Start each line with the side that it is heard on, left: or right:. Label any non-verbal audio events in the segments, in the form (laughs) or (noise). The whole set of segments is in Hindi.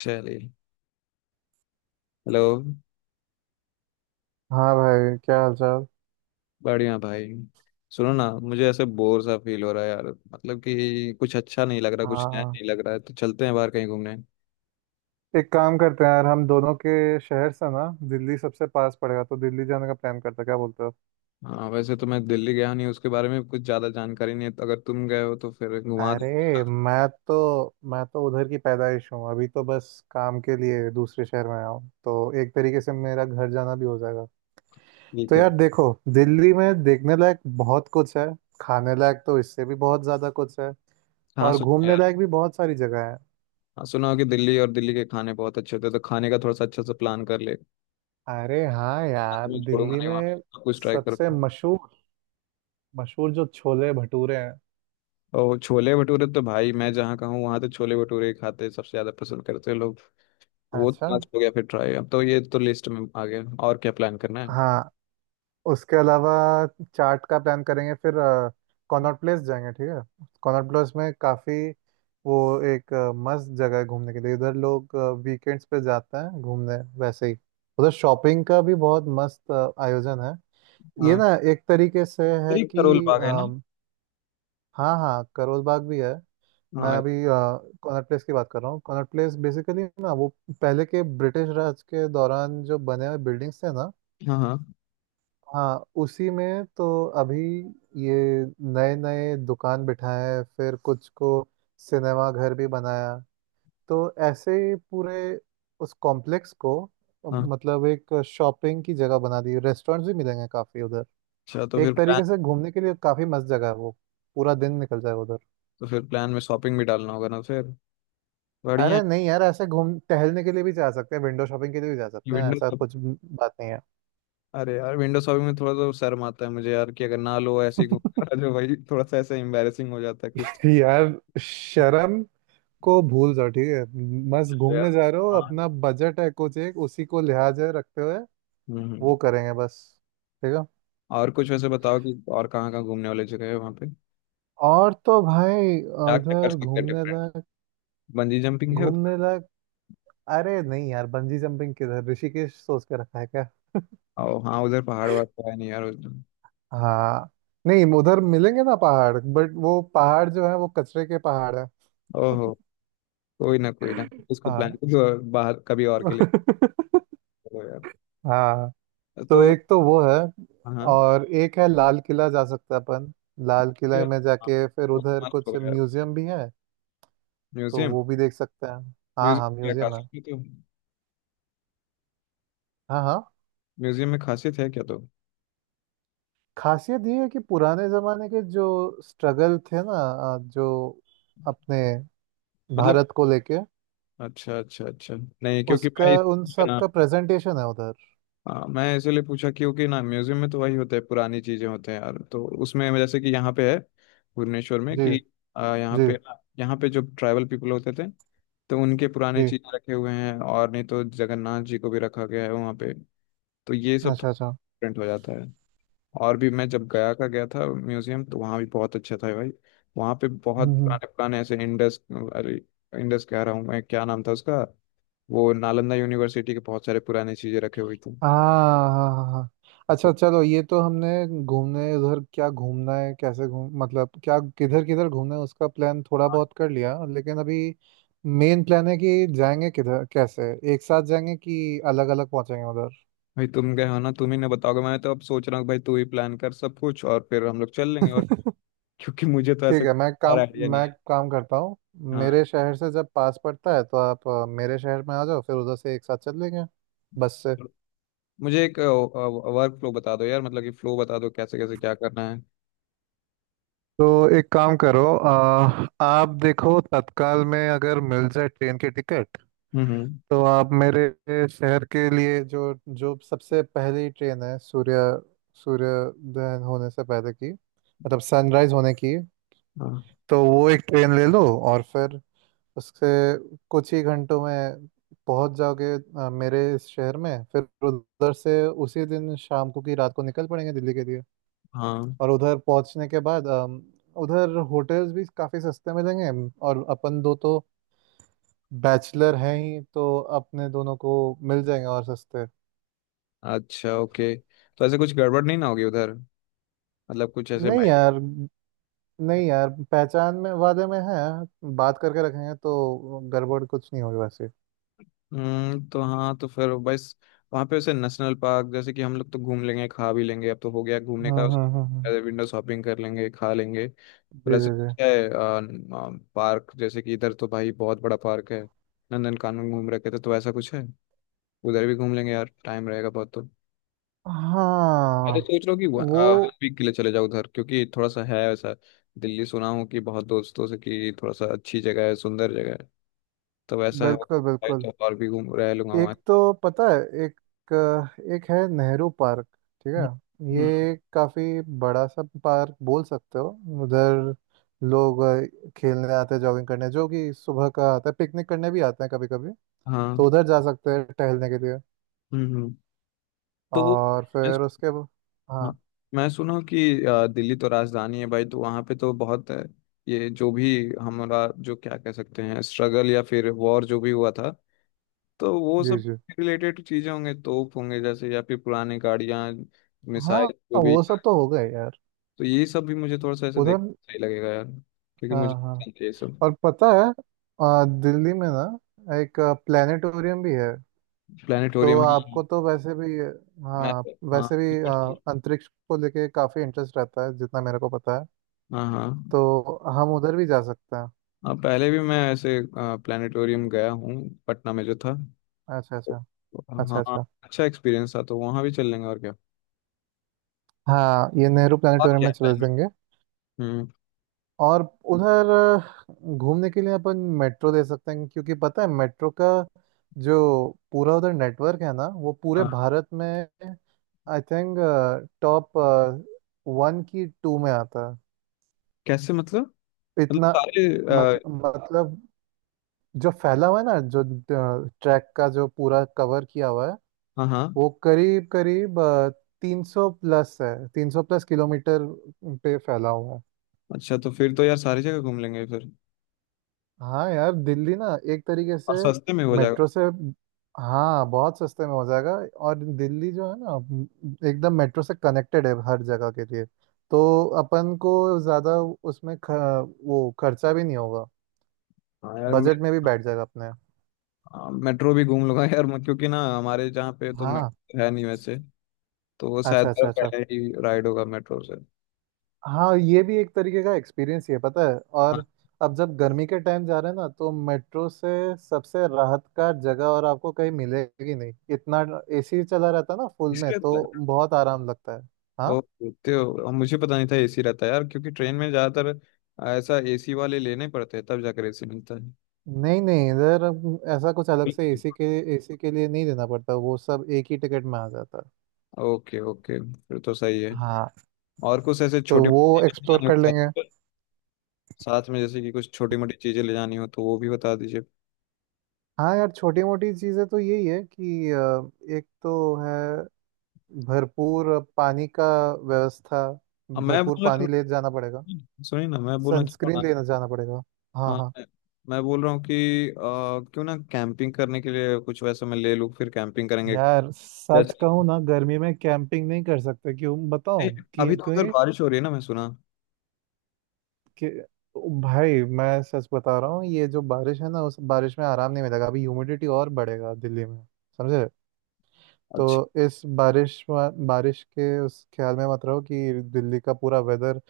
left: चलिए। हेलो।
right: हाँ भाई, क्या हालचाल।
left: बढ़िया भाई। सुनो ना, मुझे ऐसे बोर सा फील हो रहा है यार। मतलब कि कुछ अच्छा नहीं लग रहा, कुछ नया
right: हाँ,
left: नहीं लग रहा है, तो चलते हैं बाहर कहीं घूमने।
right: एक काम करते हैं यार। हम दोनों के शहर से ना, दिल्ली सबसे पास पड़ेगा, तो दिल्ली जाने का प्लान करते हैं। क्या बोलते हो?
left: हाँ वैसे तो मैं दिल्ली गया नहीं, उसके बारे में कुछ ज़्यादा जानकारी नहीं है, तो अगर तुम गए हो तो फिर घुमा दो।
right: अरे, मैं तो उधर की पैदाइश हूँ। अभी तो बस काम के लिए दूसरे शहर में आया हूँ, तो एक तरीके से मेरा घर जाना भी हो जाएगा। तो
left: ठीक है।
right: यार देखो, दिल्ली में देखने लायक बहुत कुछ है। खाने लायक तो इससे भी बहुत ज़्यादा कुछ है।
left: हाँ
right: और
left: सुनो
right: घूमने
left: यार।
right: लायक भी बहुत सारी जगह है।
left: हाँ सुना हो कि दिल्ली और दिल्ली के खाने बहुत अच्छे होते हैं, तो खाने का थोड़ा सा अच्छा सा प्लान कर ले, हाँ।
right: अरे हाँ
left: तो मैं
right: यार,
left: तुम्हें छोड़ूंगा
right: दिल्ली
left: नहीं वहाँ पे,
right: में
left: सब कुछ ट्राई करो।
right: सबसे मशहूर मशहूर जो छोले भटूरे हैं।
left: और छोले भटूरे तो भाई, मैं जहाँ का हूँ वहाँ तो छोले भटूरे ही खाते हैं, सबसे ज़्यादा पसंद करते हैं लोग। वो
right: अच्छा।
left: तो आज हो गया फिर ट्राई, अब तो ये तो लिस्ट में आ गया। और क्या प्लान करना है?
right: हाँ। उसके अलावा चाट का प्लान करेंगे फिर। कॉनॉट प्लेस जाएंगे। ठीक है, कॉनॉट प्लेस में काफ़ी वो एक मस्त जगह है घूमने के लिए। इधर लोग वीकेंड्स पे जाते हैं घूमने। वैसे ही उधर शॉपिंग का भी बहुत मस्त आयोजन है। ये
left: हाँ
right: ना एक तरीके से है
left: करीब करोल
right: कि
left: बाग है ना।
right: अम, हाँ हाँ, करोल बाग भी है। मैं
left: हाँ
right: अभी कॉनॉट प्लेस की बात कर रहा हूँ। कॉनॉट प्लेस बेसिकली ना, वो पहले के ब्रिटिश राज के दौरान जो बने हुए बिल्डिंग्स थे ना।
left: हाँ हाँ
right: हाँ, उसी में तो अभी ये नए नए दुकान बिठाए, फिर कुछ को सिनेमा घर भी बनाया। तो ऐसे ही पूरे उस कॉम्प्लेक्स को
left: हाँ।
right: मतलब एक शॉपिंग की जगह बना दी। रेस्टोरेंट्स भी मिलेंगे काफ़ी उधर।
left: अच्छा,
right: एक तरीके से घूमने के लिए काफ़ी मस्त जगह है वो। पूरा दिन निकल जाएगा उधर।
left: तो फिर प्लान में शॉपिंग भी डालना होगा ना फिर। बढ़िया
right: अरे
left: है।
right: नहीं यार, ऐसे घूम टहलने के लिए भी जा सकते हैं, विंडो शॉपिंग के लिए भी जा
left: ये
right: सकते हैं,
left: विंडो
right: ऐसा
left: शॉप-
right: कुछ बात नहीं है।
left: अरे यार, विंडो शॉपिंग में थोड़ा तो शर्म आता है मुझे यार, कि अगर ना लो ऐसे ही घूम (laughs) जो भाई, थोड़ा सा ऐसे एम्बेरसिंग हो जाता है कुछ।
right: (laughs) यार, शर्म को भूल जाओ। ठीक है, बस
left: तो यार,
right: घूमने जा रहे हो,
left: हाँ,
right: अपना बजट है कुछ एक, उसी को लिहाज में रखते हुए
left: हम्म हम्म।
right: वो करेंगे बस। ठीक है।
left: और कुछ वैसे बताओ कि और कहाँ कहाँ घूमने वाली जगह है वहाँ पे,
right: और तो भाई,
left: क्या क्या कर
right: इधर
left: सकते हैं
right: घूमने
left: डिफरेंट।
right: लायक
left: बंजी जंपिंग है उधर?
right: घूमने लायक अरे नहीं यार, बंजी जंपिंग किधर? ऋषिकेश सोच के रखा है क्या? (laughs)
left: ओ हाँ, उधर पहाड़ वहाड़ तो है नहीं यार उधर।
right: हाँ, नहीं उधर मिलेंगे ना पहाड़, बट वो पहाड़ जो है वो कचरे के पहाड़ है।
left: ओहो। कोई ना, कोई ना,
right: (laughs)
left: इसको प्लान
right: हाँ
left: तो बाहर कभी और के लिए करो यार।
right: हाँ। तो
left: तो
right: एक तो वो है,
left: हाँ।
right: और एक है लाल किला, जा सकते हैं अपन। लाल किला
left: ये-
right: में
left: हाँ,
right: जाके फिर
left: वो तो
right: उधर
left: मस्त
right: कुछ
left: होगा यार,
right: म्यूजियम भी है, तो
left: म्यूजियम।
right: वो भी देख सकते हैं। हाँ
left: म्यूजियम
right: हाँ,
left: क्या
right: म्यूजियम है।
left: खासियत है तो?
right: हाँ हाँ।
left: म्यूजियम में खासियत है क्या तो?
right: खासियत ये है कि पुराने जमाने के जो स्ट्रगल थे ना, जो अपने
left: मतलब,
right: भारत को लेके,
left: अच्छा अच्छा अच्छा। नहीं, क्योंकि
right: उसका
left: मैं
right: उन
left: इसलिए
right: सब
left: ना,
right: का प्रेजेंटेशन है उधर।
left: हाँ, मैं इसलिए पूछा क्योंकि ना म्यूजियम में तो वही होता है, पुरानी चीजें होते हैं यार, तो उसमें जैसे कि यहाँ पे है, भुवनेश्वर में
right: जी
left: कि, यहाँ
right: जी
left: पे, यहाँ पे जो ट्राइबल पीपल होते थे, तो उनके पुराने
right: जी।
left: चीज रखे हुए हैं, और नहीं तो जगन्नाथ जी को भी रखा गया है वहाँ पे। तो ये सब
right: अच्छा
left: थोड़ा
right: अच्छा।
left: डिफरेंट हो जाता है। और भी मैं जब गया का गया था म्यूजियम तो वहाँ भी बहुत अच्छा था भाई। वहाँ पे बहुत
right: हम्म, हम्म।
left: पुराने पुराने ऐसे इंडस, अरे, इंडस कह रहा हूँ मैं, क्या नाम था उसका, वो नालंदा यूनिवर्सिटी के बहुत सारे पुराने चीजें रखे हुई थी।
right: हाँ हाँ हाँ हाँ। अच्छा चलो, ये तो हमने घूमने उधर क्या घूमना है, कैसे घूम, मतलब क्या किधर किधर घूमना है, उसका प्लान थोड़ा
left: हाँ।
right: बहुत कर लिया। लेकिन अभी मेन प्लान है कि जाएंगे किधर, कैसे, एक साथ जाएंगे कि अलग अलग पहुंचेंगे उधर।
left: भाई तुम गए हो ना, तुम ही ने बताओगे। मैं तो अब सोच रहा हूँ कि भाई तू ही प्लान कर सब कुछ, और फिर हम लोग चल लेंगे, और
right: (laughs)
left: क्योंकि मुझे तो ऐसा
right: ठीक है,
left: और आइडिया नहीं
right: मैं
left: है।
right: काम करता हूँ।
left: हाँ।
right: मेरे शहर से जब पास पड़ता है, तो आप मेरे शहर में आ जाओ, फिर उधर से एक साथ चल लेंगे बस से।
left: मुझे एक वर्क फ्लो बता दो यार, मतलब कि फ्लो बता दो कैसे कैसे क्या करना है।
right: तो एक काम करो, आप देखो तत्काल में अगर मिल जाए ट्रेन की टिकट,
left: हम्म।
right: तो आप मेरे शहर के लिए जो जो सबसे पहली ट्रेन है, सूर्योदय होने से पहले की, मतलब सनराइज होने की,
left: हाँ।
right: तो वो एक ट्रेन ले लो। और फिर उससे कुछ ही घंटों में पहुंच जाओगे मेरे इस शहर में। फिर उधर से उसी दिन शाम को की रात को निकल पड़ेंगे दिल्ली के लिए।
left: हाँ।
right: और उधर पहुंचने के बाद उधर होटल्स भी काफ़ी सस्ते मिलेंगे। और अपन दो तो बैचलर हैं ही, तो अपने दोनों को मिल जाएंगे और सस्ते।
left: अच्छा, ओके। तो ऐसे कुछ गड़बड़ नहीं ना होगी उधर, मतलब कुछ ऐसे
right: नहीं
left: भाई।
right: यार, नहीं यार, पहचान में वादे में है, बात करके रखेंगे तो गड़बड़ कुछ नहीं होगी वैसे।
left: हम्म, तो हाँ, तो फिर बस, वहाँ पे वैसे नेशनल पार्क जैसे कि हम लोग तो घूम लेंगे, खा भी लेंगे, अब तो हो गया घूमने का,
right: हाँ हाँ हाँ हाँ।
left: विंडो शॉपिंग कर लेंगे, खा लेंगे।
right: जी
left: फिर
right: जी
left: ऐसे
right: जी।
left: कुछ है पार्क जैसे कि इधर तो भाई बहुत बड़ा पार्क है, नंदन कानन घूम रखे थे, तो ऐसा कुछ है उधर भी घूम लेंगे यार, टाइम रहेगा बहुत तो। मैं तो
right: हाँ।
left: सोच रहा हूँ कि वन
right: वो
left: वीक के लिए चले जाओ उधर, क्योंकि थोड़ा सा है ऐसा, दिल्ली सुना हूँ कि बहुत दोस्तों से कि थोड़ा सा अच्छी जगह है, सुंदर जगह है, तो वैसा है
right: बिल्कुल बिल्कुल।
left: तो और भी घूम रह लूंगा वहाँ।
right: एक तो पता है, एक एक है नेहरू पार्क। ठीक है,
left: हम्म, हम्म,
right: ये काफी बड़ा सा पार्क बोल सकते हो। उधर लोग खेलने आते हैं, जॉगिंग करने, जो कि सुबह का आता है, पिकनिक करने भी आते हैं कभी कभी। तो
left: हाँ,
right: उधर जा सकते हैं टहलने के लिए।
left: हम्म हम्म। तो वो,
right: और
left: मैं
right: फिर उसके हाँ।
left: हाँ मैं सुना हूँ कि दिल्ली तो राजधानी है भाई, तो वहाँ पे तो बहुत, ये जो भी हमारा जो क्या कह सकते हैं स्ट्रगल या फिर वॉर जो भी हुआ था, तो वो
right: जी
left: सब
right: जी।
left: रिलेटेड चीजें होंगे, तोप होंगे जैसे, या फिर पुरानी गाड़ियाँ,
right: हाँ
left: मिसाइल जो
right: हाँ,
left: भी।
right: वो सब तो हो गए यार
left: तो ये सब भी मुझे थोड़ा सा ऐसे देख
right: उधर।
left: सही लगेगा यार, क्योंकि मुझे
right: हाँ हाँ।
left: पसंद है ये सब।
right: और पता है दिल्ली में ना एक प्लानिटोरियम भी है।
left: प्लानिटोरियम,
right: तो
left: हाँ।
right: आपको तो वैसे भी,
left: मैं,
right: हाँ
left: हाँ
right: वैसे भी अंतरिक्ष को लेके काफ़ी इंटरेस्ट रहता है जितना मेरे को पता है।
left: हाँ हाँ
right: तो हम उधर भी जा सकते हैं।
left: हाँ, पहले भी मैं ऐसे प्लानिटोरियम गया हूँ, पटना में जो था।
right: अच्छा अच्छा अच्छा।
left: हाँ।
right: अच्छा,
left: अच्छा एक्सपीरियंस था, तो वहाँ भी चल लेंगे और क्या।
right: हाँ, ये नेहरू
left: और
right: प्लानिटोरियम
left: क्या
right: में चले
left: टाइम में।
right: जाएंगे।
left: हम्म।
right: और उधर घूमने के लिए अपन मेट्रो दे सकते हैं, क्योंकि पता है मेट्रो का जो पूरा उधर नेटवर्क है ना, वो पूरे
left: हाँ।
right: भारत में आई थिंक टॉप वन की टू में आता
left: कैसे मतलब,
right: है,
left: मतलब
right: इतना।
left: सारे,
right: मत,
left: आ,
right: मतलब जो फैला हुआ है ना, जो ट्रैक का जो पूरा कवर किया हुआ है,
left: हाँ हाँ।
right: वो करीब करीब 300+ है, 300+ किलोमीटर पे फैला हुआ है।
left: अच्छा तो फिर तो यार सारी जगह घूम लेंगे फिर,
right: हाँ यार, दिल्ली ना एक तरीके से
left: और सस्ते में हो जाएगा।
right: मेट्रो से, हाँ बहुत सस्ते में हो जाएगा। और दिल्ली जो है ना, एकदम मेट्रो से कनेक्टेड है हर जगह के लिए। तो अपन को ज़्यादा उसमें वो खर्चा भी नहीं होगा।
left: हाँ यार मे,
right: बजट में भी बैठ जाएगा अपने।
left: मेट्रो भी घूम लूंगा यार क्योंकि ना हमारे जहाँ पे तो
right: हाँ।
left: मेट्रो है नहीं वैसे, तो वो शायद
right: अच्छा अच्छा
left: मेरा
right: अच्छा।
left: पहले ही राइड होगा मेट्रो से।
right: हाँ, ये भी एक तरीके का एक्सपीरियंस ही है, पता है।
left: हाँ।
right: और अब जब गर्मी के टाइम जा रहे हैं ना, तो मेट्रो से सबसे राहत का जगह और आपको कहीं मिलेगी नहीं इतना। एसी चला रहता है ना फुल में,
left: इसीलिए तो।
right: तो बहुत आराम लगता है। हाँ,
left: ओ तो मुझे पता नहीं था एसी रहता है यार, क्योंकि ट्रेन में ज्यादातर ऐसा एसी वाले लेने पड़ते हैं, तब जाकर एसी मिलता है।
right: नहीं नहीं, इधर ऐसा कुछ अलग से
left: बिल्कुल।
right: एसी के लिए नहीं देना पड़ता, वो सब एक ही टिकट में आ जाता है।
left: ओके ओके, फिर तो सही है।
right: हाँ,
left: और कुछ ऐसे
right: तो
left: छोटी
right: वो
left: मोटी चीजें ले
right: एक्सप्लोर
left: जानी हो
right: कर लेंगे।
left: साथ, साथ में जैसे कि कुछ छोटी मोटी चीजें ले जानी हो तो वो भी बता दीजिए।
right: हाँ यार, छोटी मोटी चीज़ें तो यही है कि एक तो है भरपूर पानी का व्यवस्था,
left: अब मैं
right: भरपूर
left: बोलना
right: पानी ले जाना पड़ेगा,
left: सुनिए ना, मैं बोलना चाह रहा
right: सनस्क्रीन
left: हूँ।
right: लेना जाना पड़ेगा।
left: ना,
right: हाँ
left: हाँ
right: हाँ।
left: मैं बोल रहा हूँ कि क्यों ना कैंपिंग करने के लिए कुछ वैसा मैं ले लूँ, फिर कैंपिंग करेंगे
right: यार सच
left: जैसे।
right: कहूँ ना, गर्मी में कैंपिंग नहीं कर सकते। क्यों
left: नहीं,
right: बताऊँ?
left: अभी
right: क्यों
left: तो अगर
right: क्यों
left: बारिश हो रही है ना, मैं सुना।
right: कि भाई मैं सच बता रहा हूँ, ये जो बारिश है ना, उस बारिश में आराम नहीं मिलेगा, अभी ह्यूमिडिटी और बढ़ेगा दिल्ली में। समझे?
left: अच्छा।
right: तो बारिश के उस ख्याल में मत रहो कि दिल्ली का पूरा वेदर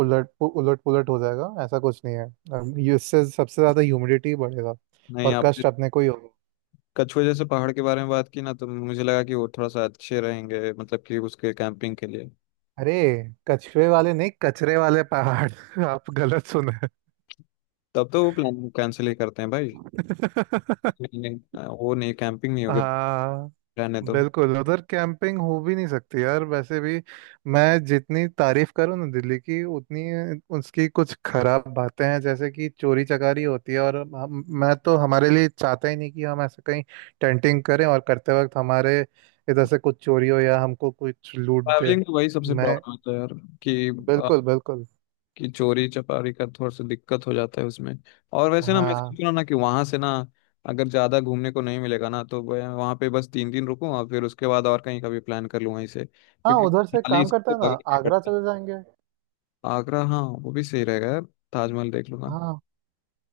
right: उलट पुलट हो जाएगा, ऐसा कुछ नहीं है। इससे सबसे ज्यादा ह्यूमिडिटी बढ़ेगा,
left: नहीं
right: और
left: आप
right: कष्ट अपने को ही होगा।
left: कछुए जैसे पहाड़ के बारे में बात की ना, तो मुझे लगा कि वो थोड़ा सा अच्छे रहेंगे, मतलब कि उसके कैंपिंग के लिए।
right: अरे, कछुए वाले नहीं, कचरे वाले पहाड़। (laughs) आप गलत सुने।
left: तब तो वो प्लान कैंसिल ही करते हैं भाई।
right: (laughs)
left: नहीं नहीं, वो नहीं, कैंपिंग नहीं होगी,
right: हाँ,
left: रहने दो।
right: बिल्कुल उधर कैंपिंग हो भी नहीं सकती यार वैसे भी। मैं जितनी तारीफ करूँ ना दिल्ली की, उतनी उसकी कुछ खराब बातें हैं, जैसे कि चोरी चकारी होती है। और हम मैं तो हमारे लिए चाहता ही नहीं कि हम ऐसे कहीं टेंटिंग करें, और करते वक्त हमारे इधर से कुछ चोरी हो या हमको कुछ लूट दे।
left: ट्रैवलिंग में वही सबसे
right: मैं
left: प्रॉब्लम होता है यार, कि आ,
right: बिल्कुल बिल्कुल।
left: कि चोरी चपारी का थोड़ा सा दिक्कत हो जाता है उसमें। और वैसे ना मैं
right: हाँ
left: सोच रहा ना कि वहां से ना, अगर ज्यादा घूमने को नहीं मिलेगा ना तो वहाँ पे बस 3 दिन रुकूं, और फिर उसके बाद और कहीं का भी प्लान कर लूँ वहीं से,
right: हाँ,
left: क्योंकि
right: उधर से
left: खाली
right: काम करता
left: इसको
right: है ना,
left: बगल में ही
right: आगरा
left: पड़ता है।
right: चले जाएंगे।
left: आगरा हाँ, वो भी सही रहेगा यार, ताजमहल देख लूंगा।
right: हाँ।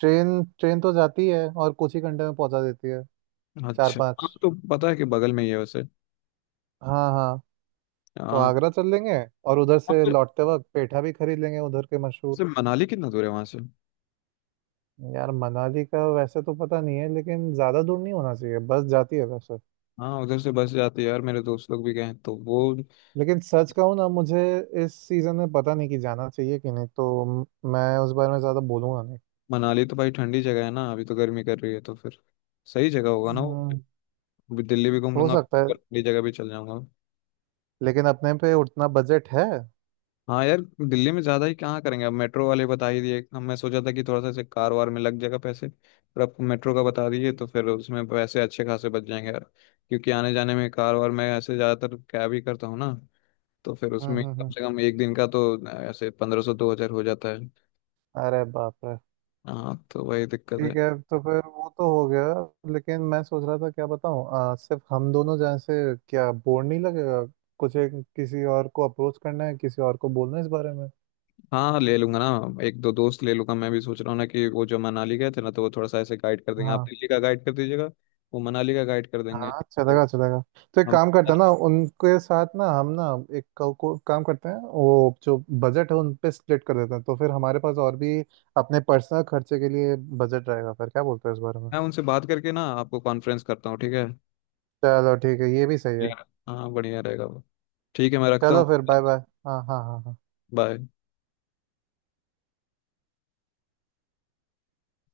right: ट्रेन ट्रेन तो जाती है और कुछ ही घंटे में पहुंचा देती है। चार
left: अच्छा
right: पाँच।
left: हाँ, तो पता है कि बगल में ही है वैसे।
right: हाँ हाँ। तो
left: हाँ।
right: आगरा चल लेंगे, और उधर
left: हाँ,
right: से
left: तो
right: लौटते वक्त पेठा भी खरीद लेंगे, उधर के मशहूर।
left: से मनाली कितना दूर है वहां से?
right: यार मनाली का वैसे तो पता नहीं है, लेकिन ज़्यादा दूर नहीं होना चाहिए, बस जाती है वैसे।
left: हाँ उधर से बस जाती है यार, मेरे दोस्त लोग भी गए हैं तो वो।
right: लेकिन सच कहूँ ना, मुझे इस सीज़न में पता नहीं कि जाना चाहिए कि नहीं। तो मैं उस बारे में ज़्यादा बोलूँगा नहीं।
left: मनाली तो भाई ठंडी जगह है ना, अभी तो गर्मी कर रही है तो फिर सही जगह होगा ना वो।
right: हम्म,
left: अभी दिल्ली भी घूम
right: हो
left: लूंगा,
right: सकता है,
left: फिर ठंडी जगह भी चल जाऊंगा।
right: लेकिन अपने पे उतना बजट है।
left: हाँ यार, दिल्ली में ज्यादा ही कहाँ करेंगे, अब मेट्रो वाले बता ही दिए, हम मैं सोचा था कि थोड़ा सा ऐसे कार वार में लग जाएगा पैसे पर, अब मेट्रो का बता दिए तो फिर उसमें पैसे अच्छे खासे बच जाएंगे यार, क्योंकि आने जाने में कार वार में ऐसे ज्यादातर कैब ही करता हूँ ना, तो फिर
right: हम्म
left: उसमें
right: हम्म
left: कम
right: हम्म।
left: से कम एक दिन का तो ऐसे 1500 2000 हो जाता है।
right: अरे बाप रे।
left: हाँ तो वही दिक्कत है।
right: ठीक है, तो फिर वो तो हो गया। लेकिन मैं सोच रहा था, क्या बताऊँ, सिर्फ हम दोनों जाएं से क्या बोर नहीं लगेगा? कुछ एक किसी और को अप्रोच करना है, किसी और को बोलना है इस बारे में।
left: हाँ ले लूंगा ना, एक दो दोस्त ले लूंगा। मैं भी सोच रहा हूँ ना कि वो जो मनाली गए थे ना, तो वो थोड़ा सा ऐसे गाइड कर देंगे, आप
right: हाँ
left: दिल्ली का गाइड कर दीजिएगा, वो मनाली का गाइड कर देंगे
right: हाँ,
left: फिर।
right: चलेगा चलेगा। तो एक
left: हम
right: काम करते हैं ना, उनके साथ ना हम ना एक काम करते हैं, वो जो बजट है उन पे स्प्लिट कर देते हैं, तो फिर हमारे पास और भी अपने पर्सनल खर्चे के लिए बजट रहेगा। फिर क्या बोलते हैं इस बारे में?
left: मैं उनसे बात करके ना आपको कॉन्फ्रेंस करता हूँ, ठीक है।
right: चलो ठीक है, ये भी सही है।
left: हाँ बढ़िया रहेगा वो। ठीक है, मैं रखता हूँ।
right: चलो फिर बाय बाय। हाँ हाँ हाँ हाँ।
left: बाय।